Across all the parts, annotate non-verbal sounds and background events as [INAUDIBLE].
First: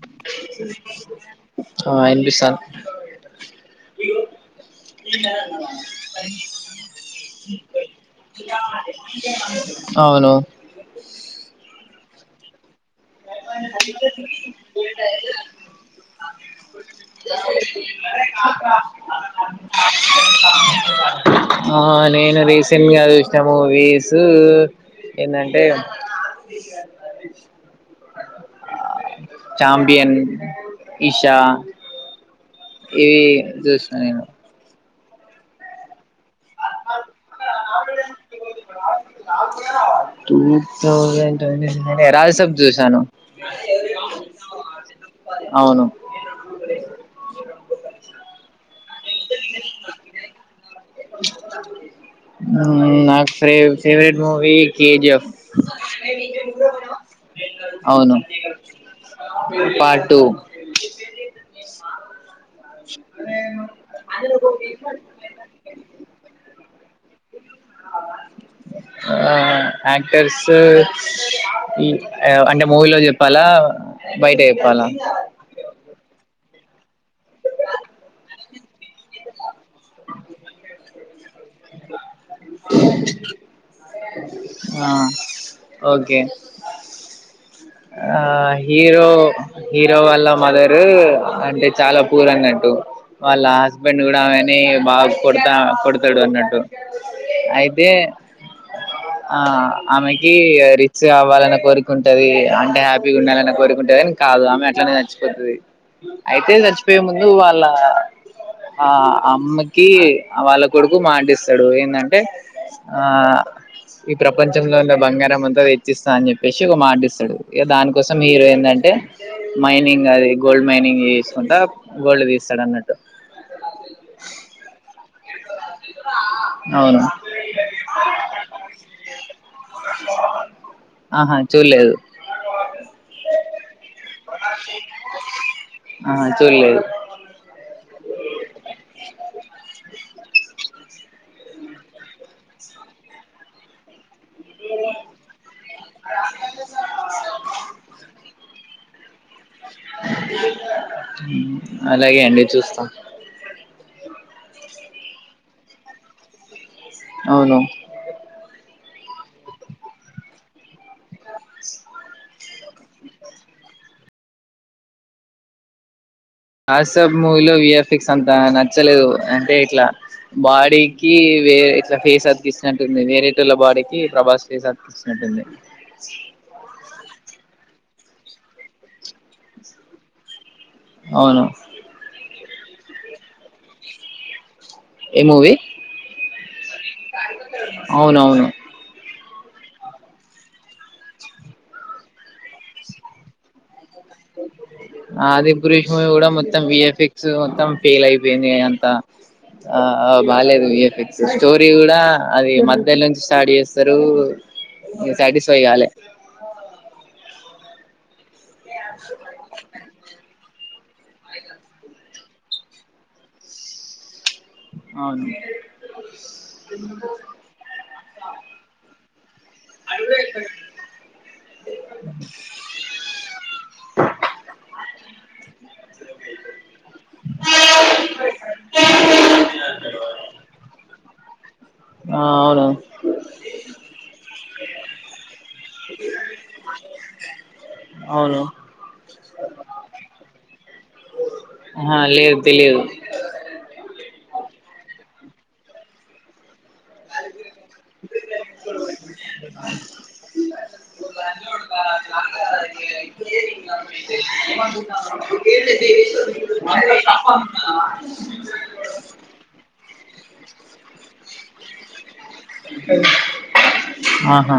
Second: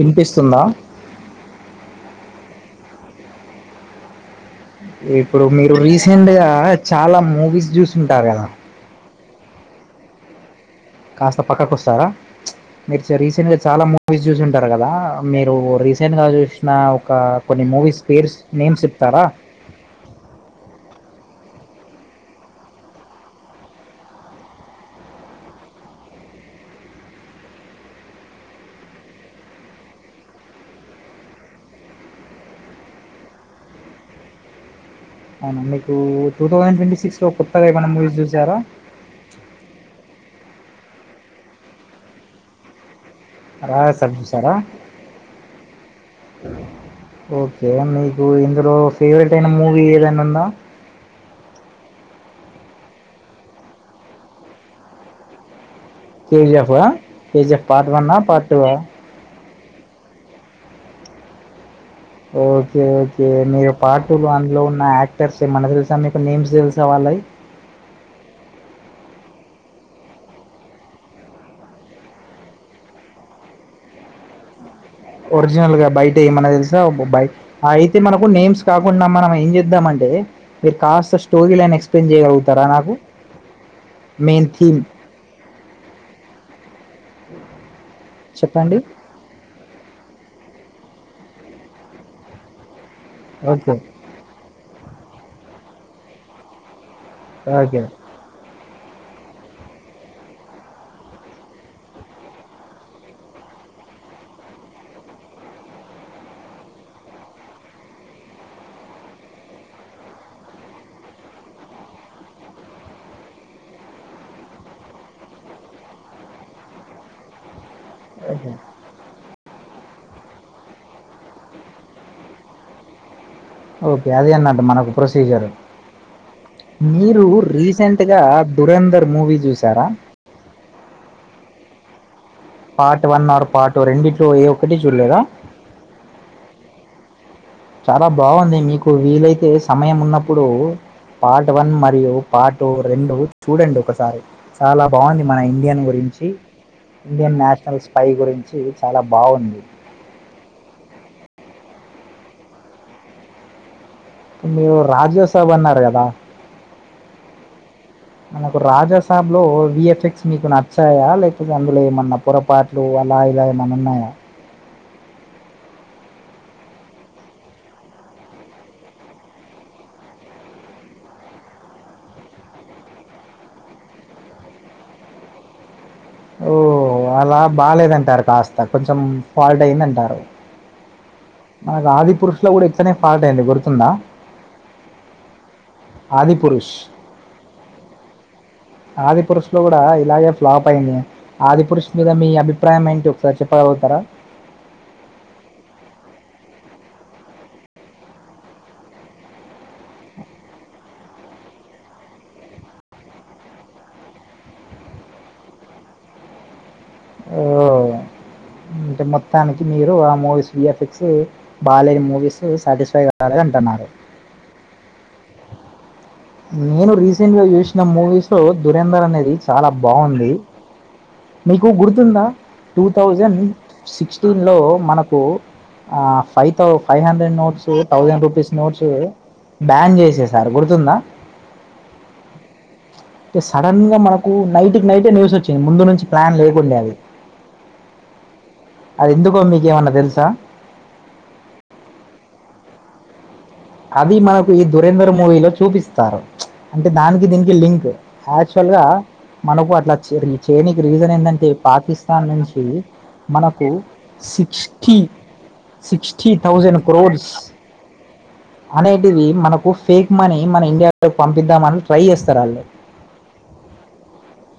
వినిపిస్తుందా హ్మ్ ఆ వినిపిస్తాంది ఇప్పుడు మీరు రీసెంట్గా చాలా మూవీస్ చూసింటారు కదా అవును కాస్త పక్కకొస్తారా మీరు రీసెంట్గా చాలా మూవీస్ చూసింటారు కదా మీరు రీసెంట్గా చూసిన ఒక కొన్ని మూవీస్ పేర్స్ నేమ్స్ చెప్తారా ఆ నేను రీసెంట్ గా చూసిన మూవీస్ ఏంటంటే ఛాంపియన్ ఈషా ఇవి చూసిన నేను అవునా మీకు టు తౌజండ్ ట్వంటీ సిక్స్లో కొత్తగా ఏమైనా మూవీస్ చూసారా తౌజండ్ ట్వంటీ సిక్స్ అంటే రాజసబ్ చూసాను రాజాసబ్ చూసారా అవును ఓకే మీకు ఇందులో ఫేవరెట్ అయిన మూవీ ఏదనా ఉందా నాకు ఫేవరెట్ మూవీ కేజిఎఫ్ కేజిఎఫ్ ఆ కేజిఎఫ్ పార్ట్ వన్ అవును ఆ పార్ట్ టూ ఆ పార్ట్ టు ఓకే ఓకే మీరు పార్ట్ టూ దాంట్లో ఉన్న యాక్టర్స్ ఏమన తెలుసా మీకు నేమ్స్ తెలు సా వాళ్ళవి ఆ యాక్టర్స్ అంటే మూవీలో చెప్పాలా బయట చెప్పాలా ఒరిజినల్ గా బయట ఏమన్నా తెలుసా బయ అయితే మనకు నేమ్స్ కాకుండా మనం ఏం చేద్దామంటే మీరు కాస్త స్టోరీలని ఎక్స్ప్లెయిన్ చేయగలుగుతారా నాకు మెయిన్ థీమ్ ఆ ఓకే ఆ చెప్పండి హీరో హీరో వాళ్లమదరు అంటే చాలా పూర్ అన్నట్టు వాళ్ళ ఓకే హస్బెండ్ కూడా ఆమెనే బాగా కొడతా కొడతాడు అన్నట్టు ఓకే అయితే ఆ ఆమెకి రిచ్ అవ్వాలన్న కోరిక ఉంటది అంటే హ్యాపీగా ఉండాలని కోరుకుంటేదని కాదు ఆమె అట్లానే నచ్చిపోతుది అయితే చచ్చిపోయే ముందు వాళ్ళ ఆ అమ్మకి వాళ్ళ కొడుకు మాటిస్తాడు ఏంటంటే ఆ ఈ ప్రపంచంలో ఉన్న బంగారం అంతా తెచ్చిస్తా అని చెప్పేసి ఒక మాటిస్తాడు ఏ దానికి కోసం మీరు ఏంటంటే మైనింగ్ అది గోల్డ్ మైనింగ్ చేసుకుంటా గోల్డ్ తీస్తాడు అన్నట్టు ఓకే అది అన్నట్టు మనకు ప్రొసీజర్ అవును మీరు రీసెంట్గా ధురేంధర్ మూవీ చూశారా ఆహా చూడలేదు పార్ట్ వన్ ఆర్ పార్ట్ రెండిట్లో ఏ ఒక్కటి చూడలేదా ఆహా చూడలేదు చాలా బాగుంది మీకు వీలైతే సమయం ఉన్నప్పుడు ఇప్పుడు పార్ట్ వన్ మరియు పార్ట్ రెండు చూడండి ఒకసారి చాలా బాగుంది మన ఇండియన్ గురించి ఇండియన్ నేషనల్ స్పై గురించి చాలా బాగుంది అలాగే అండి చూస్తా మీరు రాజ్యసబ్ అన్నారు కదా అవును నాకు రాజా పసాబ్లో విఎఫ్ఎక్స్ మీకు నచ్చాయా లేకపోతే అందులో ఏమన్నా పొరపాట్లు అలా ఇలా ఏమైన్నా ఉన్నాయా హసప్ మూవీలో విఎఫ్ఎక్స్ అంత నచ్చలేదు అంటే ఇట్లా బాడీకి వేరే ఇట్లా ఫేస్ అతికిచ్చినట్టుంది వేరేటళ బాడీకి ప్రభాస్ ఫేస్ అతికిస్తుినట్టుంది ఓ అలా బాలేదంటారు కాస్త కొంచెం ఫాల్ట్ అయింద అంటారు అవును మ ఆదిపురుష లో కూడా ఎత్తనే ఫాల్ట్ అయింది గురుతుందా ఏ మూవీ అవునవును పురుషు లో కూడా ఇలాగే ఫ్లాప్ అయింది ఆది పురుష మీద మీ అభ ఆది పరిష మ ఎడ మ మొత్త విఎఫ్ఎక్స్ మొత్తం ఫెయిల్ అయిపోయింది అంత ఆ బాలేదు విఎఫ్ఎక్స్ స్టోరీ కూడా అది మధ్యలో నుంచి స్టార్ట్ చేస్తారు సాటిస్ఫై కాలే ఓ అంటే మొత్తానికి మీరు ఆమోస్ఫక్ బాలేని మూవీస్ సాటిస్ఫై కాాల అంటున్నారు అవును నేను రీసెంట్ గా చూసిన మూవీస్ లో దురేంందర్ అనేది చాలా బాగుంది మీకు గుర్తుందా టూ థౌజండ్ సి ఆ అవును టె సడన్ గా మనకు నైట్ కి నైట్ న్యూస్ వచ్చింది ముందు నుంచి ప్లాన్ లేకుండా అది అవును అది ఎందుకో మీకేమన్నా తెలుసా ఆహా లేదు తెలియదు అది మనకు ఈ దురేంధ్ర మూవీలో చూపిస్తారు అంటే దానికి దీనికి లింక్ యాక్చువల్ గా మనకు అట్లా చేయి చేయనికి రీజన్ ఏంటంటే పాకిస్తాన్ నుంచి మనకు సిక్స్టీ సిక్స్టీ థౌజండ్ క్రోడ్స్ అనేటిది మనకు ఫేక్ మనీ మన ఇండియాలోకి పంపిద్దామని ట్రై చేస్త్ ఆహ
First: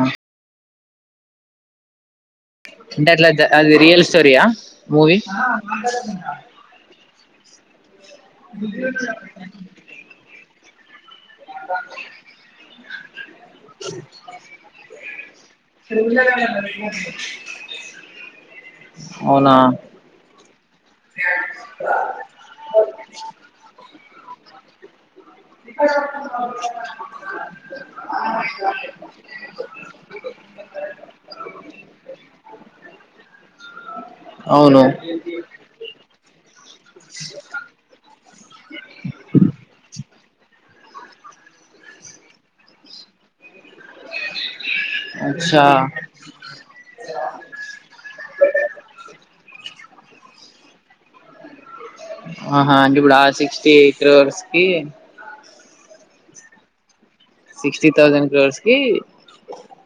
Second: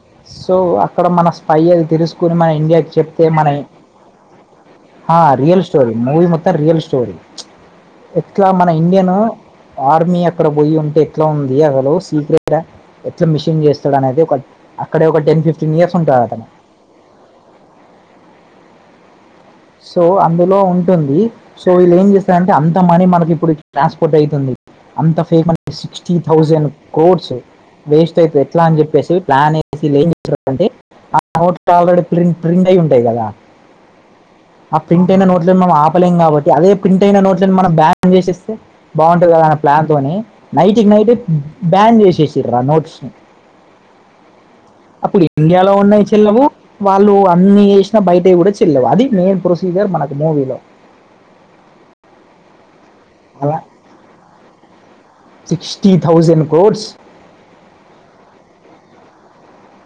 ఇక్కడ మన స్పై ఎ తెలుసు ని మన ఇండియాకి అంటే చెప్తే అట్లా మనయి అది రియల్ స్టోరీయా మూవీ ఓ ఇండియన్ ఆర్మీ అక్కడ పోయి ఉంటె ఎట్లా ఉంది అసలు సీక్రెట్ ఎట్లా మిషన్ చేస్తాడు అనేది ఒక అక్కడ ఒక టెన్ ఫిఫ్టీన్ ఇయర్స్ ఉంటాడు అతను అవునా సో అందు లో ఉంటుంది సో వీళ్ళుం చేస్తారంటే అంత మనీ మనకి ఇప్పుడు ట్రాన్స్ పొద్ అయితుంది అంత అంటే సిక్స్టీ థౌజండ్ కోడ్స్ వేస్ట్ అయితే ఎట్లా అని చెప్పేసి ప్లాన్ వేసి చెప్పేసి ప్లాన్ంంటే టాల్ రెడీ ప్రేణ్ ఫ్రెండ్ అయి ఉంటాయి కదా ఆ అవును ప్రింట్ అయిన నోట్స్ లను నువ్ ఆప్ చేపలేం కాబట్టి అదే ప్రింట్ అయిన నోట్స్ని మనం బ్యాన్ చేసేస్తే బాగుంటుంది కదా అన్న ప్లాన్తో నైట్కి నైట్ బ్యాన్ చేసేసిర ఆ నోట్స్ని అప్పుడు అచ్చా ఇండియాలో ఉన్నయి చెల్లవు వాళ్ళు అన్ని చేసినా బయట కూడా చెల్లవు అది మెయిన్ ప్రొసీజర్ మనకు మూవీలో ఆ ఆ అంటే ఇప్పుడు ఆ అలా సిక్స్టీ క్రోర్స్ కి sixty thousand codes sixty thousand crores కి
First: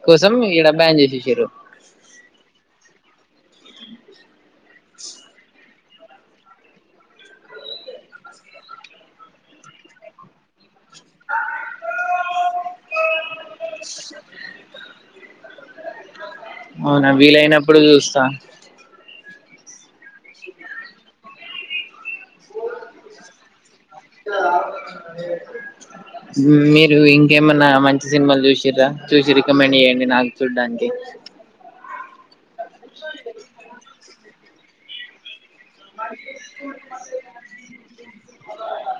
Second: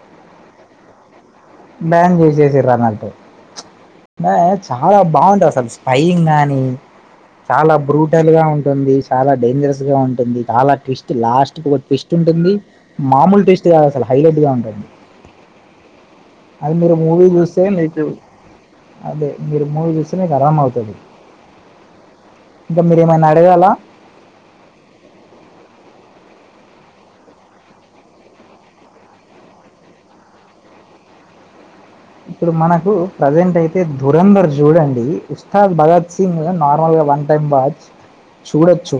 కోసం ఇడ బ్యాన్ చేసేషిరు బ్యాన్ జేసేయిన్రద్ మేల్ చాలా బాగుంటా సాబ్ పైంగ్ గాని చాలా బ్రూటల్ గా ఉంటుంది చాలా డేంజరస్ గా ఉంటుంది చాలా ట్విస్ట్ లాస్ట్ ఒక ట్విస్ట్ ఉంటుంది మామూలు ట్విస్ట్ కాదు అసలు హైలైట్ గా ఉంటుంది అది మీరు అవునా మూవీ చూస్తే వీలైనప్పుడు మీకు చూస్తా అదే మీరు మూవి చూస్తే మీకు అరామ అవుతుది ఇంకా మీర ఏమైనా అడగాలాా మీరు ఇంకేమన్నా మంచి సినిమాలు చూసిర చూసి రికమెండ్ చేయ్యడి నాకు చూడ్డానికి ఇప్పుడు మనకు ప్రజెంట్ అయితే దురంధర్ చూడండి భగత్ సింగ్ నార్మల్గా వన్ టైం వాచ్ చూడొచ్చు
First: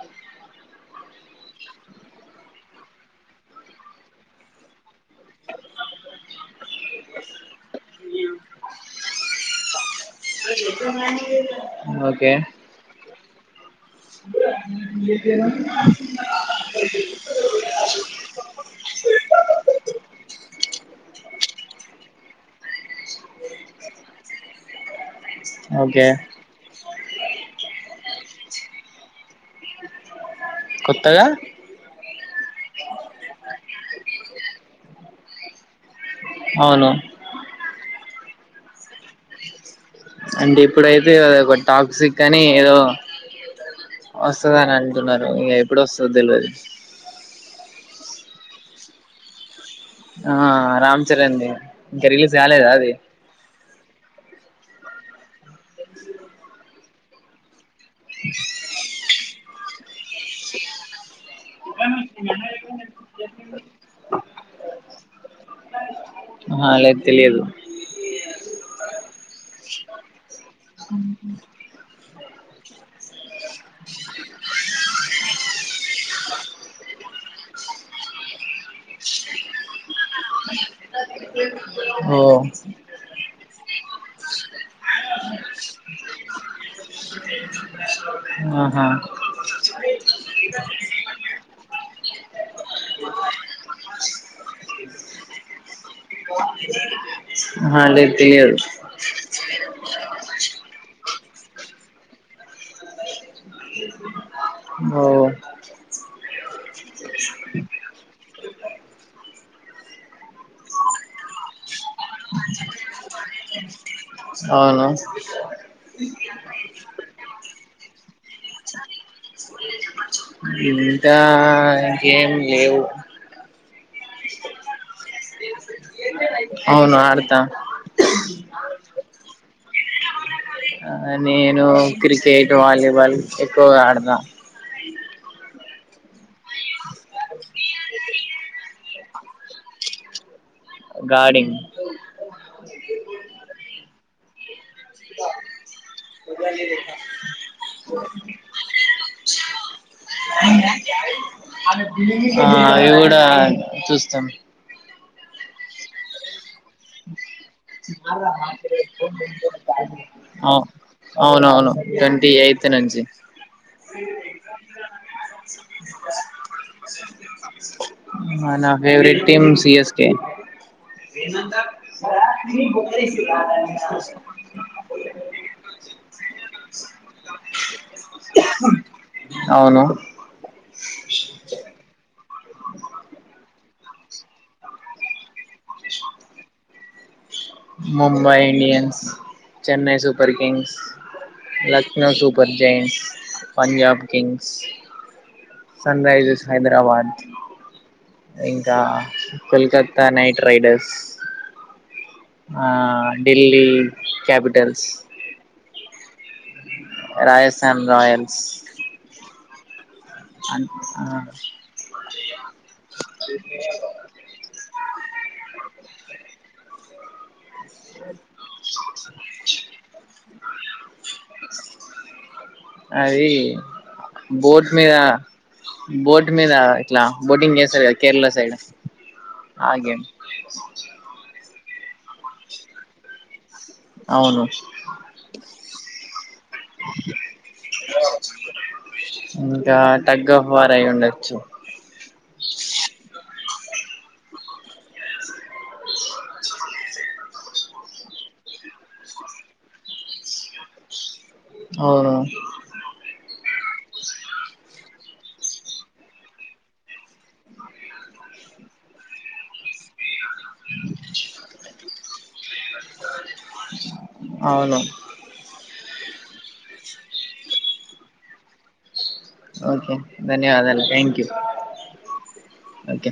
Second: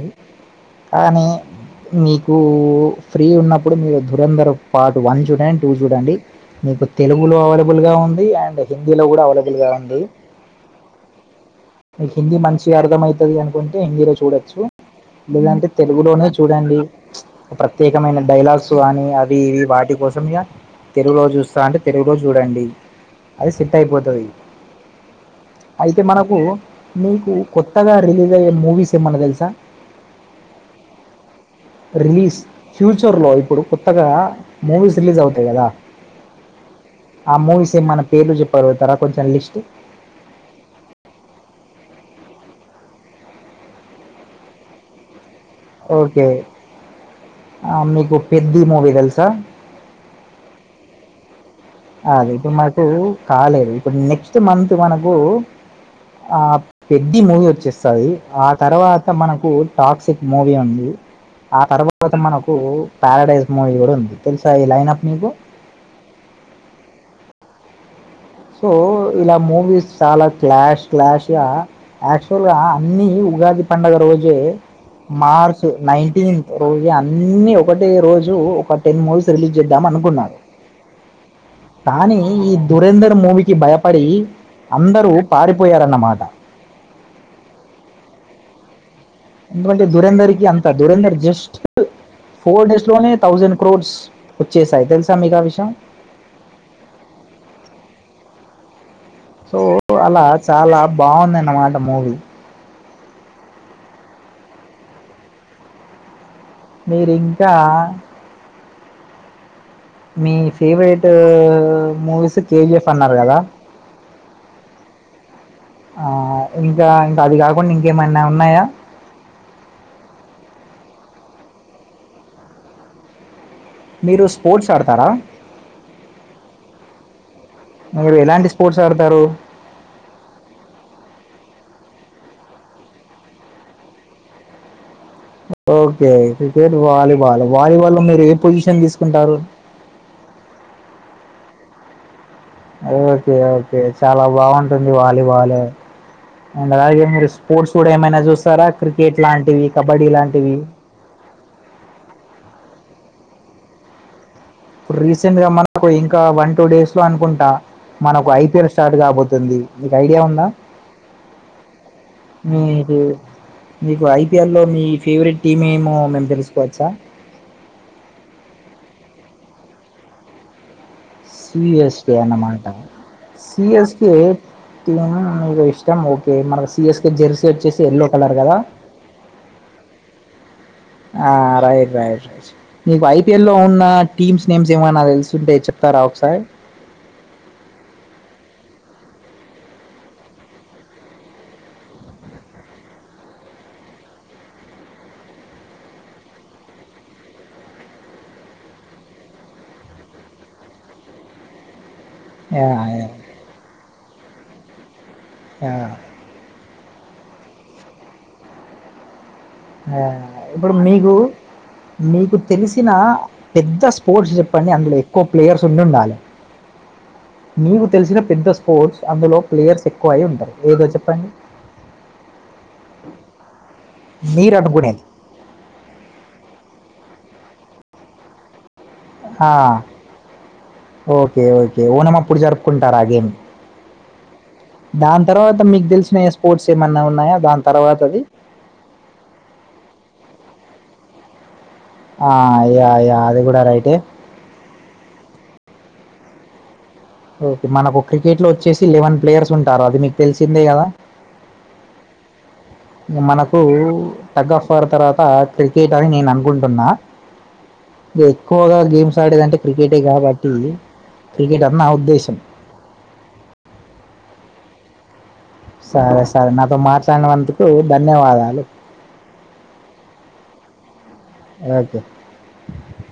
కానీ మీకు ఫ్రీ ఉన్నప్పుడు మీరు దురంధర పాటు వన్ చూడండి టూ చూడండి మీకు తెలుగులో వాళ్ళ బుల్గా ఉంది అండ్ హిందీ లో కూడా అవైలబుల్ గా ఉంది ఓకే చది అనుండి హిందీలో చూడొచ్చు లేదంటే తెలుగులోనే చూడండి ప్రత్యేకమైన డైలాగ్స్ కానీ అవి ఇవి వాటి కోసం తెలుగులో చూస్తా అంటే తెలుగులోజు చూడండి అది సెట్ అయిపోతుంది అయితే ఓకే మనకు మీకు కొత్తగా రిలీజ్ అయ్యే మూవీస్ ఏమన్నా తెలుసా కొత్తగా రిలీజ్ ఫ్యూచర్ లో ఇప్పుడు కొత్తగా మూవీస్ రిలీజ్ అవు గదా [INAUDIBLE] ఆ మూవిస్ ఏ మన పేలు చెప్ప పర్వతారా కొంచెంలిస్ట్ అంటే ఇప్పుడైతే అద ఒక టాక్సిక్ అని ఏదో వస్తుంద అని అంటున్నారు ఇ ఎప్పుడు వస్తదో ఓకే తెల్వది ఆ మీకు పెద్ది మూవీ తెలుసా ఆ రామ్ చరన్ ది ఇంకా అదే రిలీజ్ ఇప్పుడు కాలేదా మనకు అది కాలేది ఇప్పుడు నెక్స్ట్ మంత్ మనకు ఆ పెద్ది మూవీ వచ్చేస్తంది సది ఆ తర్వాత ఇంకా మనకు టాక్సిక్ మూవీ ఉంది ఆ తర్వాత మనకు పారడైజ్ మూవీ కూడా ఉంది తెలుసా ఈ లైన్ అప్ మీకు అ లేదు తెలిదు సో ఇలా మూవీస్ చాల క్లాష్ క్లాష్ యాక్చువల్ గా అన్ని ఉగాది పండుగ రోజే మార్చ్ నైన్టీన్త్ రోజే అన్ని ఒకటే రోజు ఒక టెన్ మూవీస్ రిలీజ్ చేద్దాం అనుకున్నాడు ఓ కి భయపడి అందరూ పారిపోయారన్నమాట ఆహా ఎందుకంటే దురేంధర్ కి అంతా ురేంధర్ జస్ట్ ఫోర్ డేస్ లోనే థౌజండ్ క్రోడ్స్ వచ్చేసి సయి తెలు సా మీకు ఆ విషయం అ లేదిదు బాగుందన్నమాట మూవిీ ఓ మీరింకా మీ ఫేవరెట్ మూవీస్ కేజిఎఫ్ అన్నారు కదా అవును ఇంకా ఇంకా అది కా కే ఏకా ఆ ఏం లేవు మీరు స్పోర్ట్స్ ఆడతారా అవును ఆడతా మీరు ఎలాంటి స్పోర్ట్స్ ఆడతారు ఆ నేను క్రికెట్ వాలీబాల్ ఎక్కువగా ఆడతాను ఓకే క్రికెట్ వాలీబాల్ వాలీబాల్ మీరు ఏ పొజిషన్ తీసుకుంటారు గార్డింగ్ ఓకే ఓకే చాలా బాగుంట ఉంది వాలీబాల్ అండ్ అలాగే మీరు స్పోర్ట్స్ కూడా ఏమైనా చూస్తారా క్రికెట్ లాంటివి కబడ్డీ లాంటివి? ఆ అవి కూడా చూస్తాను ఇప్పుడు రీసెంట్ గా మన ఇంకా వంటి టూ డేస్ లో అనుకుంటా మన ఒక ఐపీఎల్ స్టార్ట్ కాబోతుంది మీకు ఐడియా ఉందా అవు అవునవును ట్వంటీ ఎయిత్ మీకు నుంచి మీకు ఐపీఎల్లో మీ ఫేవరెట్ టీమ్ ఏమో మే తెలుసుకోవచ్చా నా ఫేవరెట్ టీమ్ సిీఎస్క ఏనంతా ఎస్ అన్నమాటఎస్కు ఇష్టం మనకి సిఎస్కే జెర్సీ వచ్చేసి ఎల్లో కలర్ కదా అవును ఆ రయిట్ రయిట్ ర నకు ఐపిఎల్ లో ఉన్న టీమ్స్ నేమ్స్ ఏమైన్నా తెలుసు ంటే చెప్తారా ఒకసయి Mumbai Indians Chennai super Kings Lucknow super జైంస్ Punjab Kings sun Risers Hyderabad ఇంకా కొల్కత్తా నైట్ రైడర్స్ ఆ యా యా ఢిల్లీ క్యాపిిటల్స్ అ ఆ రాజస్థాన్ రయల్స్ ఇప్పుడు మీకు మీకు తెలిసిన పెద్ద స్పోర్ట్స్ చెప్పండి అందులో ఎక్కువ ప్లేయర్స్ ఉండిండాలి మీీకు తెలిసిన పెద్ద స్పోర్ట్స్ అందులో ప్లేయర్స్ ఎక్కువ అయి్య ఉంటారు ఏదో చెప్ప అది మీరు బోట్ మీ అనుకునేది రా బోట్ మీ రా ఇలా బోటింగ్ చేసారు కేరళ సైడ్ ఆ, ఆగేం ఓకే ఓకే ఓనంప్పుడు జరుపుకుంటారా గేమి అవును దాని తర్వాత మీకు తెలిసిన స్పోర్ట్స్ ఏమన్నా ఉన్నాయాో దాని తర్వాత అది వచ్చ యితే ఓకే మనకు క్రికెట్ లో వచ్చేసి లెవెన్ ప్లేయర్స్ ఉంటారు అది మీకు తెలిసిందే కదా అవును మనకు తగ్గఫర్ తర్వాత క్రికెట్ అని నేను అనుకుంటున్నా ఇ ఎక్కువగా గేమ్స్ ఆడేదంటే క్రికెటే కాబట్టి క్రికెట్ అన్నా దేశం అవును సరే సరే నాతో మాట్లాడినందుకు ధన్యవాదాలు ఓకే ధన్యవాదాలు థ్యాంక్ యూ అకే ఓకే